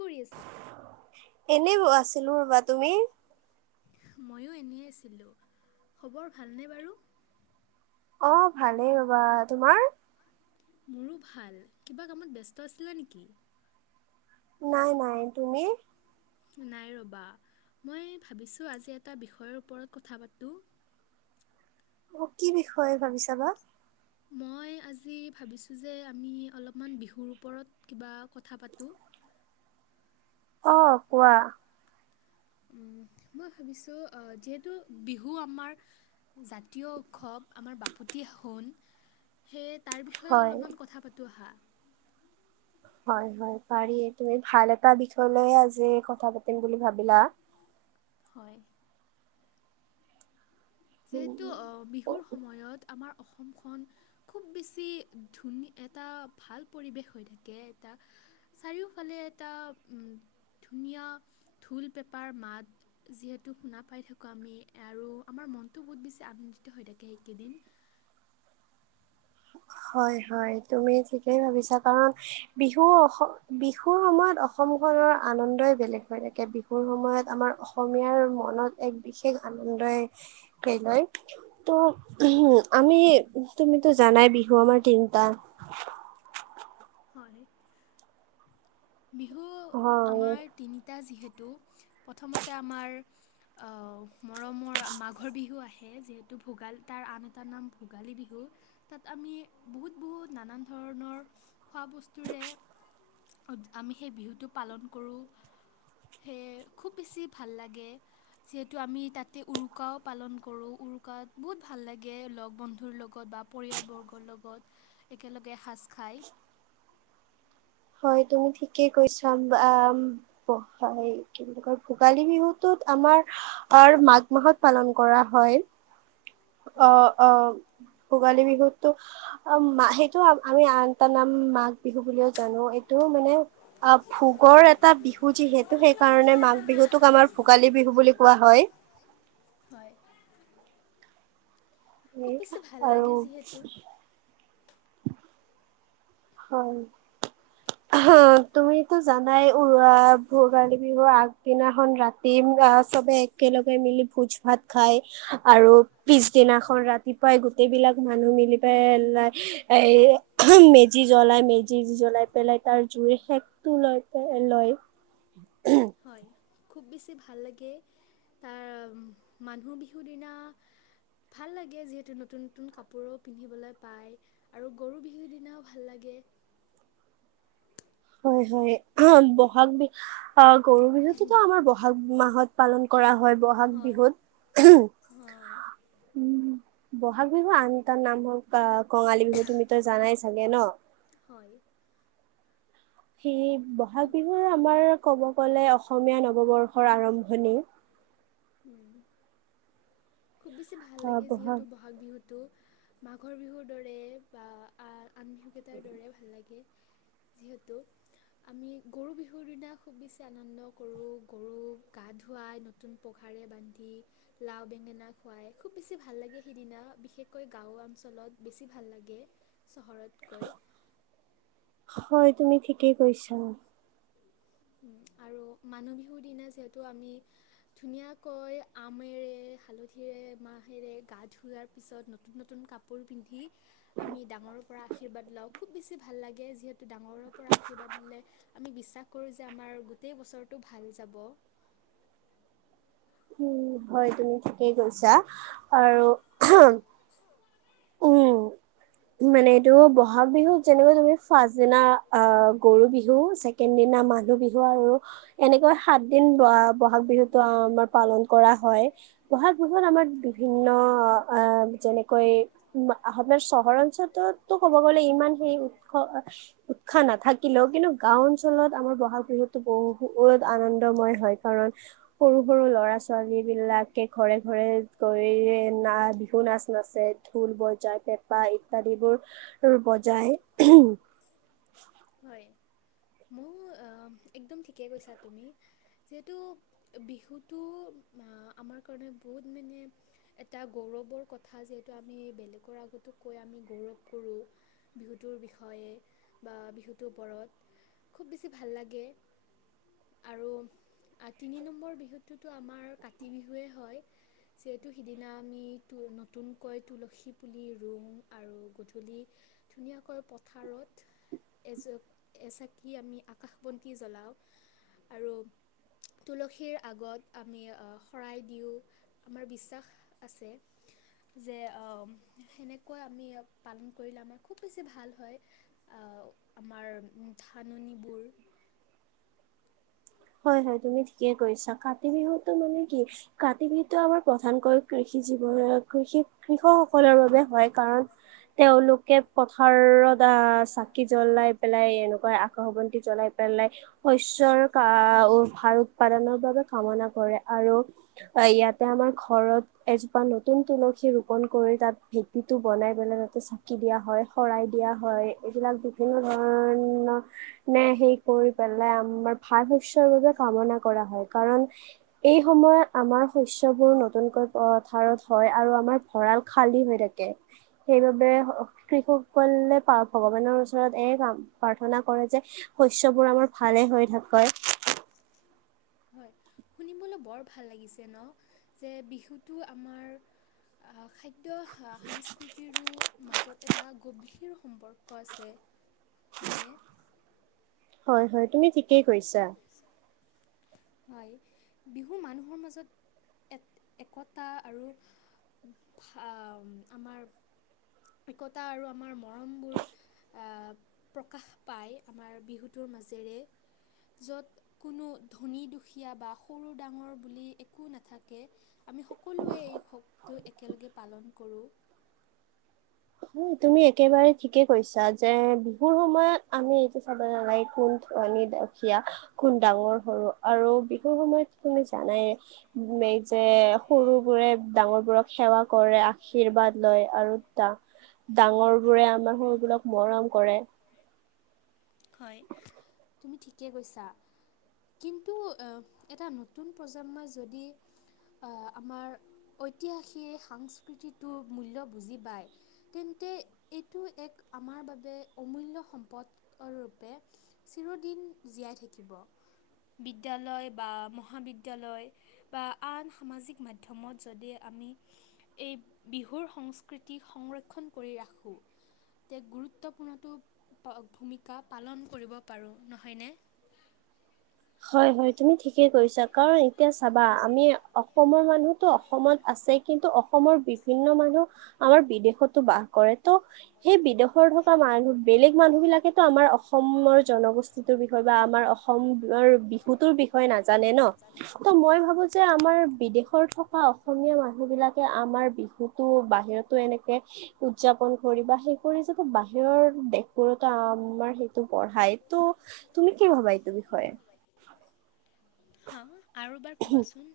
কৰি আছা। এনেই আছিলো ৰ'বা। তুমি? ময়ো এনেই আছিলোঁ, খবৰ ভালনে বাৰু। অ' ভালেই ৰবা, তোমাৰ। মোৰো ভাল, কিবা কামত ব্যস্ত আছিলা নেকি? নাই নাই তুমি। নাই ৰবা, মই ভাবিছো! আজি এটা বিষয়ৰ ওপৰত কথা পাতো। অ'কি বিষয়, ভাবিছা বা। মই আজি ভাবিছোঁ যে, আমি অলপমান বিহুৰ ওপৰত কিবা কথা পাতোঁ। অ কোৱা। মই ভাবিছোঁ, যিহেতু বিহু আমাৰ জাতীয় উৎসৱ। আমাৰ বাপতি সাহোন সেই। তাৰ বিষয়ে হয় অলপমান কথা পাতোঁ আহা। হয় হয়, পাৰি তুমি ভাল এটা বিষয় লৈ আজি কথা পাতিম বুলি ভাবিলা। হয়। উম, যিহেতু, উম। অ বিহুৰ সময়ত আমাৰ অসমখন খুব বেছি ধুন এটা ভাল পৰিৱেশ হৈ অসম খন খুব বেছি ভাল পৰিৱেশ হৈ থাকে। এটা চাৰিওফালে এটা ধুনীয়া ঢোল-পেপাৰ মাত যিহেতু, শুনা পাই থাকোঁ আমি আৰু আমাৰ মন টো বহুত বেছি আনন্দিত হৈ থাকে, এইকেইদিন। হয় হয়, তুমি ঠিকেই ভাবিছা কাৰণ - বিহুৰ সময়ত অসম খনৰ আনন্দই বেলেগ হৈ থাকে। বিহুৰ সময়ত আমাৰ অসমীয়াৰ মনত এক বিশেষ আনন্দই লয় ত উ'ম আমি তুমিতো জানাই বিহু আমাৰ তিনটা। হয়। বিহু হয় আমাৰ তিনিটা যিহেতু প্ৰথমতে আমাৰ আহ মৰমৰ মাঘৰ বিহু আহে। যিহেতু ভোগালী তাৰ আন এটা নাম ভোগালী। বিহু তাত আমি বহুত বহুত নানান ধৰণৰ খোৱা বস্তুৰে আমি সেই বিহুটো পালন কৰোঁ। সেয়ে খুব বেছি ভাল লাগে যিহেতু আমি তাতে উৰুকাও পালন কৰোঁ উৰুকাত বহুত ভাল লাগে লগ বন্ধুৰ লগত বা পৰিয়ালবৰ্গৰ লগত একেলগে এসাজ খাই। হয় তুমি ঠিকেই কৈছা হয়, কি বুলি কয় ভোগালী বিহুতত আমাৰ মাঘ মাহত পালন কৰা হয়। হয় অ' অ' ভোগালী বিহুতো আমি আন এটা নাম মাঘ বিহু বুলিওঁ জানো। এইটো মানে ভোগৰ এটা বিহু যিহেতু সেইকাৰণে মাঘ বিহুতোক আমাৰ ভোগালী বিহু বুলি কোৱা হয়। হয়। খুব সেই বেছি ভাল আৰু লাগে যিহেতু হয়, তুমিতো জানাই উ ভোগালী বিহুৰ আগদিনাখন ৰাতি আহ চবে একেলগে মিলি ভোজ ভাত খাই আৰু পিছদিনাখন ৰাতিপুৱাই গোটেই বিলাক মানুহ মিলি পাই এ যি জ্বলাই মেজি জ্বলাই পেলাই তাৰ জুইৰ শেকটো লয়, লয়। হয় খুব বেছি ভাল লাগে তাৰ মানুহ বিহুৰ দিনা ভাল লাগে। যিহেতু নতুন নতুন কাপোৰো পিন্ধিবলৈ পায় আৰু গৰু বিহুৰ দিনাও ভাল লাগে। হয়, হয় বহাগ বিহু- অ' গৰু বিহুতোতো আমাৰ বহাগ বিহু মাহত পালন কৰা হয়। বহাগ হয় বিহুত অ' উ'ম বহাগ বিহু আন তাৰ নাম হ'ল কঙালী বিহু তুমিতো জানাই চাগে ন। হয়। সেয়ে বহাগ খুব বিহু আমাৰ ক'ব গ'লে অসমীয়া নৱবৰ্ষৰ আৰম্ভণি। উ'ম। খুব বেছি ভাল লাগে। যিহেতু বহাগ বিহুত টো মাঘৰ বিহুৰ দৰে বা আন বিহুকেইটাৰ দৰে ভাল লাগে। যিহেতু আমি গৰু বিহুৰ দিনা খুব বেছি আনন্দ কৰোঁ গৰুক গা ধুৱাই নতুন পঘাৰে বান্ধি লাও বেঙেনা খুৱাই খুব বেছি ভাল লাগে, সিদিনা বিশেষকৈ গাঁও অঞ্চলত বেছি ভাল লাগে চহৰতকৈ। হয় তুমি ঠিকেই কৈছা। আৰু মানুহ বিহুৰ দিনা যিহেতু আমি ধুনীয়াকৈ আমেৰে হালধিৰে মাহেৰে গা ধোঁৱাৰ পিছত নতুন নতুন কাপোৰ পিন্ধি আমি ডাঙৰৰ পৰা আশীৰ্বাদ লাওঁ খুব বেছি ভাল লাগে। যিহেতু ডাঙৰৰ পৰা আশীৰ্বাদ ললে আমি বিশ্বাস কৰো যে আমাৰ গোটেই বছৰটো ভাল যাব। উ'ম হয় তুমি ঠিকেই কৈছা আৰু উ'ম মানে এইটো বহাগ বিহুত যেনেকৈ তুমি ফাৰ্ষ্ট দিনা আহ গৰু বিহু ছেকেণ্ড দিনা মানুহ বিহু আৰু এনেকৈ সাত দিন বহাগ বিহুতটো আমাৰ পালন কৰা হয়। বহাগ বিহুত আমাৰ বিভিন্ন যেনেকৈ আপোনাৰ চহৰ অঞ্চলতো ক'ব গলে ইমান সেই উৎস উৎসাহ নাথাকিলেও, কিন্তু গাও অঞ্চলত আমাৰ বহাগ বিহুতটো বহুত আনন্দময় হয় কাৰণ- সৰু সৰু ল'ৰা ছ ছোৱালীবিলাকে ঘৰে ঘৰে গৈ না বিহু নাচ নাচে। ঢোল বজাই পেঁপা ইত্যাদিবোৰ বজ যায়। হয় ময়ো একদম ঠিকেই কৈছা তুমি যিহেতু বিহুটো আমাৰ কাৰণে বহুত মানে এটা গৌৰৱৰ কথা যিহেতু আমি বেলেগৰ আগতো কৈ আমি গৌৰৱ কৰোঁ, বিহুটোৰ বিষয়ে বা বিহুটোৰ ওপৰত খুব বেছি ভাল লাগে, আৰু তিনি নম্বৰ বিহুটোতো আমাৰ কাতি বিহুৱেই হয়, যিহেতু সিদিনা আমি নতুনকৈ তুলসী পুলি ৰুও আৰু গধূলি ধুনীয়াকৈ পথাৰত এজ এচাকি আমি আকাশ বন্তি জ্বলাওঁ আৰু তুলসীৰ আগত আমি শৰাই দিওঁ আমাৰ বিশ্বাস আছে যে সেনেকুৱা আমি পালন কৰিলে আমাৰ খুব বেছি ভাল হয় আহ আমাৰ ধাননিবোৰ। হয় হয় তুমি ঠিকে কৈছা কাতি বিহুতো মানে কি কাতি বিহুতটো আমাৰ প্ৰধানকৈ কৃষি জীৱন কৃষি কৃষক সকলৰ বাবে হয় কাৰণ তেওঁলোকে পথাৰত আহ চাকি জ্বলাই পেলাই এনেকুৱা আকাশ বন্তি জ্বলাই পেলাই শস্যৰ আহ ভাৰ উৎপাদনৰ বাবে কামনা কৰে আৰু ইয়াতে আমাৰ ঘৰত এজোপা নতুন তুলসী ৰোপন কৰি তাত ভেকিটো বনাই পেলাই তাতে চাকি দিয়া হয় শৰাই দিয়া হয় এইবিলাক বিভিন্ন ধৰণৰ নে সেই কৰি পেলাই ভাল শস্য বাবে কামনা কৰা হয়, কাৰণ এই সময়ত আমাৰ শস্যবোৰ নতুনকৈথাৰত হয় আৰু আমাৰ ভঁৰাল খালী হৈ থাকে। সেইবাবে কৃষকসকলে ভগৱানৰ ওচৰত এ কাম প্ৰাৰ্থনা কৰে যে শস্যবোৰ আমাৰ ভালে হৈ থাক হয়। হয় শুনিবলৈ বৰ ভাল লাগিছে ন যে বিহুটো আমাৰ খাদ্য সংস্কৃতিৰো মাজত এটা গভীৰ সম্পৰ্ক আছে। হয়নে? হয় হয় তুমি থিকেই কৈছা হয় বিহু মানুহৰ মাজত এক একতা আৰু আমাৰ একতা আৰু আমাৰ মৰমবোৰ প্ৰকাশ পায় আমাৰ বিহুটোৰ মাজেৰে, য'ত কোনো ধনী দুখীয়া বা সৰু ডাঙৰ বুলি একো নাথাকে আমি সকলোৱে এই উৎসৱটো একেলগে পালন কৰোঁ। তুমি একেবাৰে ঠিকে কৈছা যে বিহুৰ সময়ত আমি এইটো চাব নালাগে কোন ধুনী-দুখীয়া কোন ডাঙৰ সৰু আৰু বিহুৰ সময়ত তুমি জানাই যে সৰু বোৰে ডাঙৰ বোৰক সেৱা কৰে আশীৰ্বাদ লয় আৰু ডাঙৰবোৰে আমাৰ সৰুবোৰক মৰম কৰে, হয় তুমি ঠিকে কৈছা কিন্তু এটা নতুন প্ৰজন্মই যদি আহ আমাৰ ঐতিহাসিক সংস্কৃতিটোৰ মূল্য বুজি পায় তেন্তে এইটো এক আমাৰ বাবে অমুল্য সম্পদ অ ৰূপে চিৰদিন জীয়াই থাকিব বিদ্যালয় বা মহাবিদ্যালয় বা আন সামাজিক মাধ্যমত যদি আমি এই বিহুৰ সংস্কৃতি সংৰক্ষণ কৰি ৰাখোঁ তে গুৰুত্বপূৰ্ণতটো ভূমা বা পালন কৰিব পাৰোঁ নহয়নে? হয় হয় তুমি ঠিকে কৰিছা কাৰণ এতিয়া চাবা আমি অ অসমৰ মানুহতো অসমত আছে কিন্তু অসমৰ বিভিন্ন মানুহ আমাৰ বিদেশতো বাস কৰে ত' সেই বিদেশৰ থকা মানুহ বেলেগ মানুহ বিলাকেতো আমাৰ অসমৰ জনগোষ্ঠীটোৰ বিষয়ে বা আমাৰ অসম বিহুতৰ বিষয়ে নাজানে ন ত মই ভাবো যে আমাৰ বিদেশত থকা অসমীয়া মানুহ বিলাকে আমাৰ বিহু বাহিৰতো এনেকে উদযাপন কৰি বা সেই কৰি যো বাহিৰৰ দেশবোৰতম তমাৰ সেইটো পঢ়াই তো তুমি কি ভাবা এইটো বিষয়ে হা আৰু এবাৰ ক'বাচোন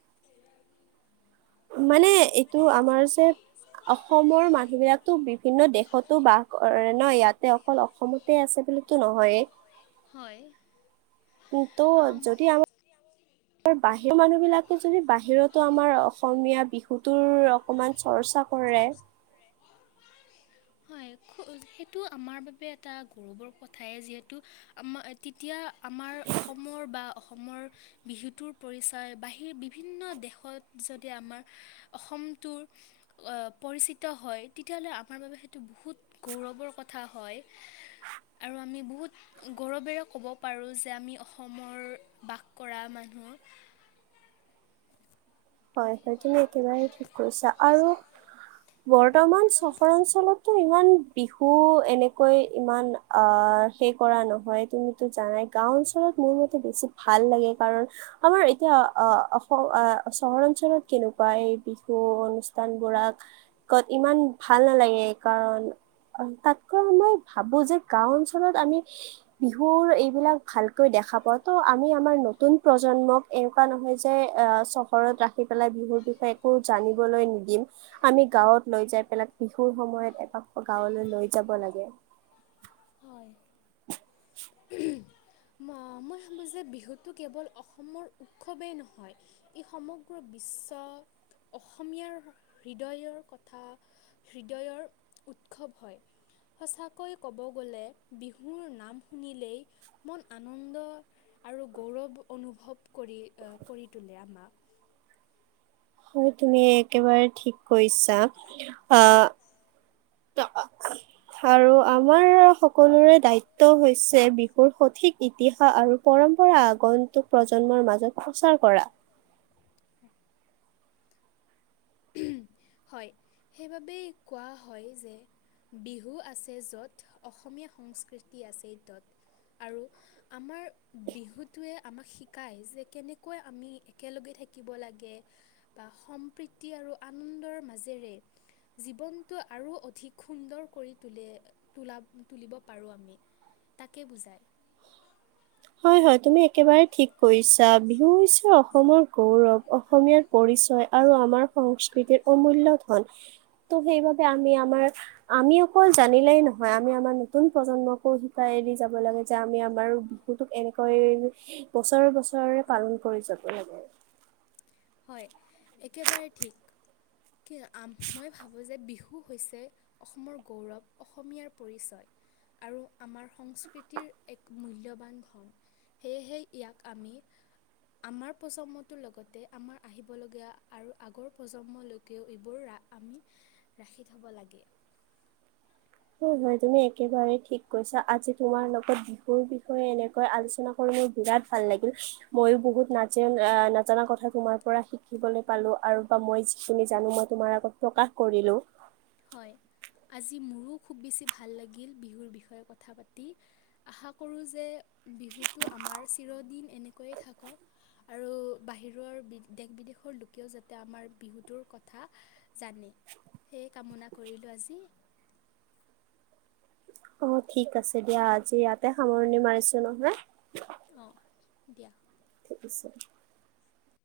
মানে এইটো আমাৰ যে অসমৰ মানুহ বিলাকো বিভিন্ন দেশতো বাস কৰে ন ইয়াতে অকল অসমতে আছে বিতো নহয়েই হয়। তো আম, যদি আমাৰ বাহিৰৰ মানুহ বিলাকে যদি বাহিৰতো আমাৰ অসমীয়া বিহুটোৰ অকমান চৰ্চা কৰে, হয় সেইটো আমাৰ বাবে এটা গৌৰৱৰ কথাই যিহেতু আমাৰ তেতিয়া আমাৰ অসমৰ বা অসমৰ বিহুটোৰ পৰিচয় বাহিৰ বিভিন্ন দেশত যদি আমাৰ অসমটোৰ অহ পৰিচিত হয় তেতিয়াহ'লে আমাৰ বাবে সেইটো বহুত গৌৰৱৰ কথা হয় আৰু আমি বহুত গৌৰৱেৰে ক'ব পাৰোঁ যে আমি অসমৰ বাস কৰা মানুহ, হয় হয় তুমি একেবাৰে ঠিক কৈছা আৰু বৰ্তমান চহৰ অঞ্চলতো ইমান বিহু এনেকৈ ইমান সেই কৰা নহয় তুমিতো জানাই গাঁও অঞ্চলত মোৰ মতে বেছি ভাল লাগে কাৰণ আমাৰ এতিয়া অসম চহৰ অঞ্চলত কেনেকুৱা এই বিহু অনুষ্ঠানবোৰাক ইমান ভাল নালাগে কাৰণ তাতকৈ মই ভাবো যে গাও অঞ্চলত আমি বিহুৰ এইবিলাক ভালকৈ দেখা পাওঁ ত আমি আমাৰ নতুন প্ৰজন্মক এনেকুৱা নহয় যে আহ চ ঘৰত ৰাখি পেলাই বিহুৰ বিষয়ে একো জানিবলৈ নিদিম আমি গাঁৱত লৈ যাই পেলাক বিহুৰ সময়ত এপাক গাঁৱলৈ লৈ যাব লাগে হয় [unintelligible] মই ভাবো যে বিহুতটো কেৱল অসমৰ উৎসৱেই নহয় ই সমগ্ৰ বিশ্ব অসমীয়াৰ হৃদয়ৰ কথা হৃদয়ৰ উৎসৱ হয় সচাকৈ কব গ'লে বিহুৰ নাম শুনিলেই মন আনন্দ আৰু গৌৰৱ অনুভৱ কৰি আ, কৰি‌ তোলে আমাক হয়, তুমি একেবাৰে ঠিক কৈছা আ, আ-আৰু আমাৰ সকলোৰে দায়িত্ব হৈছে বিহুৰ সঠিক ইতিহাস আৰু পৰম্পৰা আগন্তুক প্ৰজন্মৰ মাজত প্ৰচাৰ কৰা। হয়, সেইবাবেই কোৱা হয়, যে, বিহু আছে য'ত অসমীয়া সংস্কৃতি আছে ত'ত, আৰু আমাৰ বিহুটোৱে আমাক শিকায় যে, কেনেকৈ আমি একেলগে থাকিব লাগে বা সম্প্ৰীতি আৰু আনন্দৰ মাজেৰেই জীৱনটো আৰু অধিক সুন্দৰ কৰি তুলে। তোলা, তুলিব পাৰোঁ আমি। তাকে বুজাই হয়, হয়। তুমি একেবাৰে ঠিক কৈছা। বিহু হৈছে অসমৰ গৌৰৱ, অসমীয়াৰ পৰিচয় আৰু আমাৰ সংস্কৃতিৰ অমূল্য ধন। ত', সেইবাবে আমি আমাৰ, আমি অকল জানিলেই নহয়, আমি আমাৰ নতুন প্ৰজন্মকো শিকাই দি যাব লাগে যে আমি আমাৰো বিহুটোক এনেকৈয়ে বছৰে, বছৰে পালন কৰি যাব লাগে। হয়, একেবাৰে ঠিক। কি, মই ভাবোঁ যে বিহু হৈছে অসমৰ গৌৰৱ, অসমীয়াৰ পৰিচয় আৰু আমাৰ সংস্কৃতিৰ এক মূল্যৱান ধন। সেয়েহে ইয়াক আমি আমাৰ প্ৰজন্মটোৰ লগতে আমাৰ আহিবলগীয়া আৰু আগৰ প্ৰজন্মলৈকেও, এইবোৰ আমি ৰাখি থ'ব লাগে। হয়, হয়। তুমি একেবাৰে ঠিক কৈছা। আজি তোমাৰ লগত বিহুৰ বিষয়ে এনেকৈ আলোচনা কৰি মোৰ বিৰাট ভাল লাগিল। মই বহুত নাজা, আ, নাজানা কথা তোমাৰ পৰা শিকিবলৈ পালোঁ। আৰু বা, মই যিখিনি জানোঁ, মই তোমাৰ আগত প্ৰকাশ কৰিলোঁ হয়, আজি মোৰো খুব বেছি ভাল লাগিল বিহুৰ বিষয়ে কথা পাতি। আশা কৰোঁ যে বিহুটো আমাৰ চিৰদিন এনেকৈয়ে থাকক, আৰু বাহিৰৰ দেশ-বিদেশৰ লোকেও যাতে আমাৰ বিহুটোৰ কথা জানে। সেয়ে কামনা কৰিলোঁ। আজি অ', ঠিক আছে দিয়া। আজি ইয়াতে সামৰণি মাৰিছোঁ নহয়। অ', দিয়া। ঠিক আছে।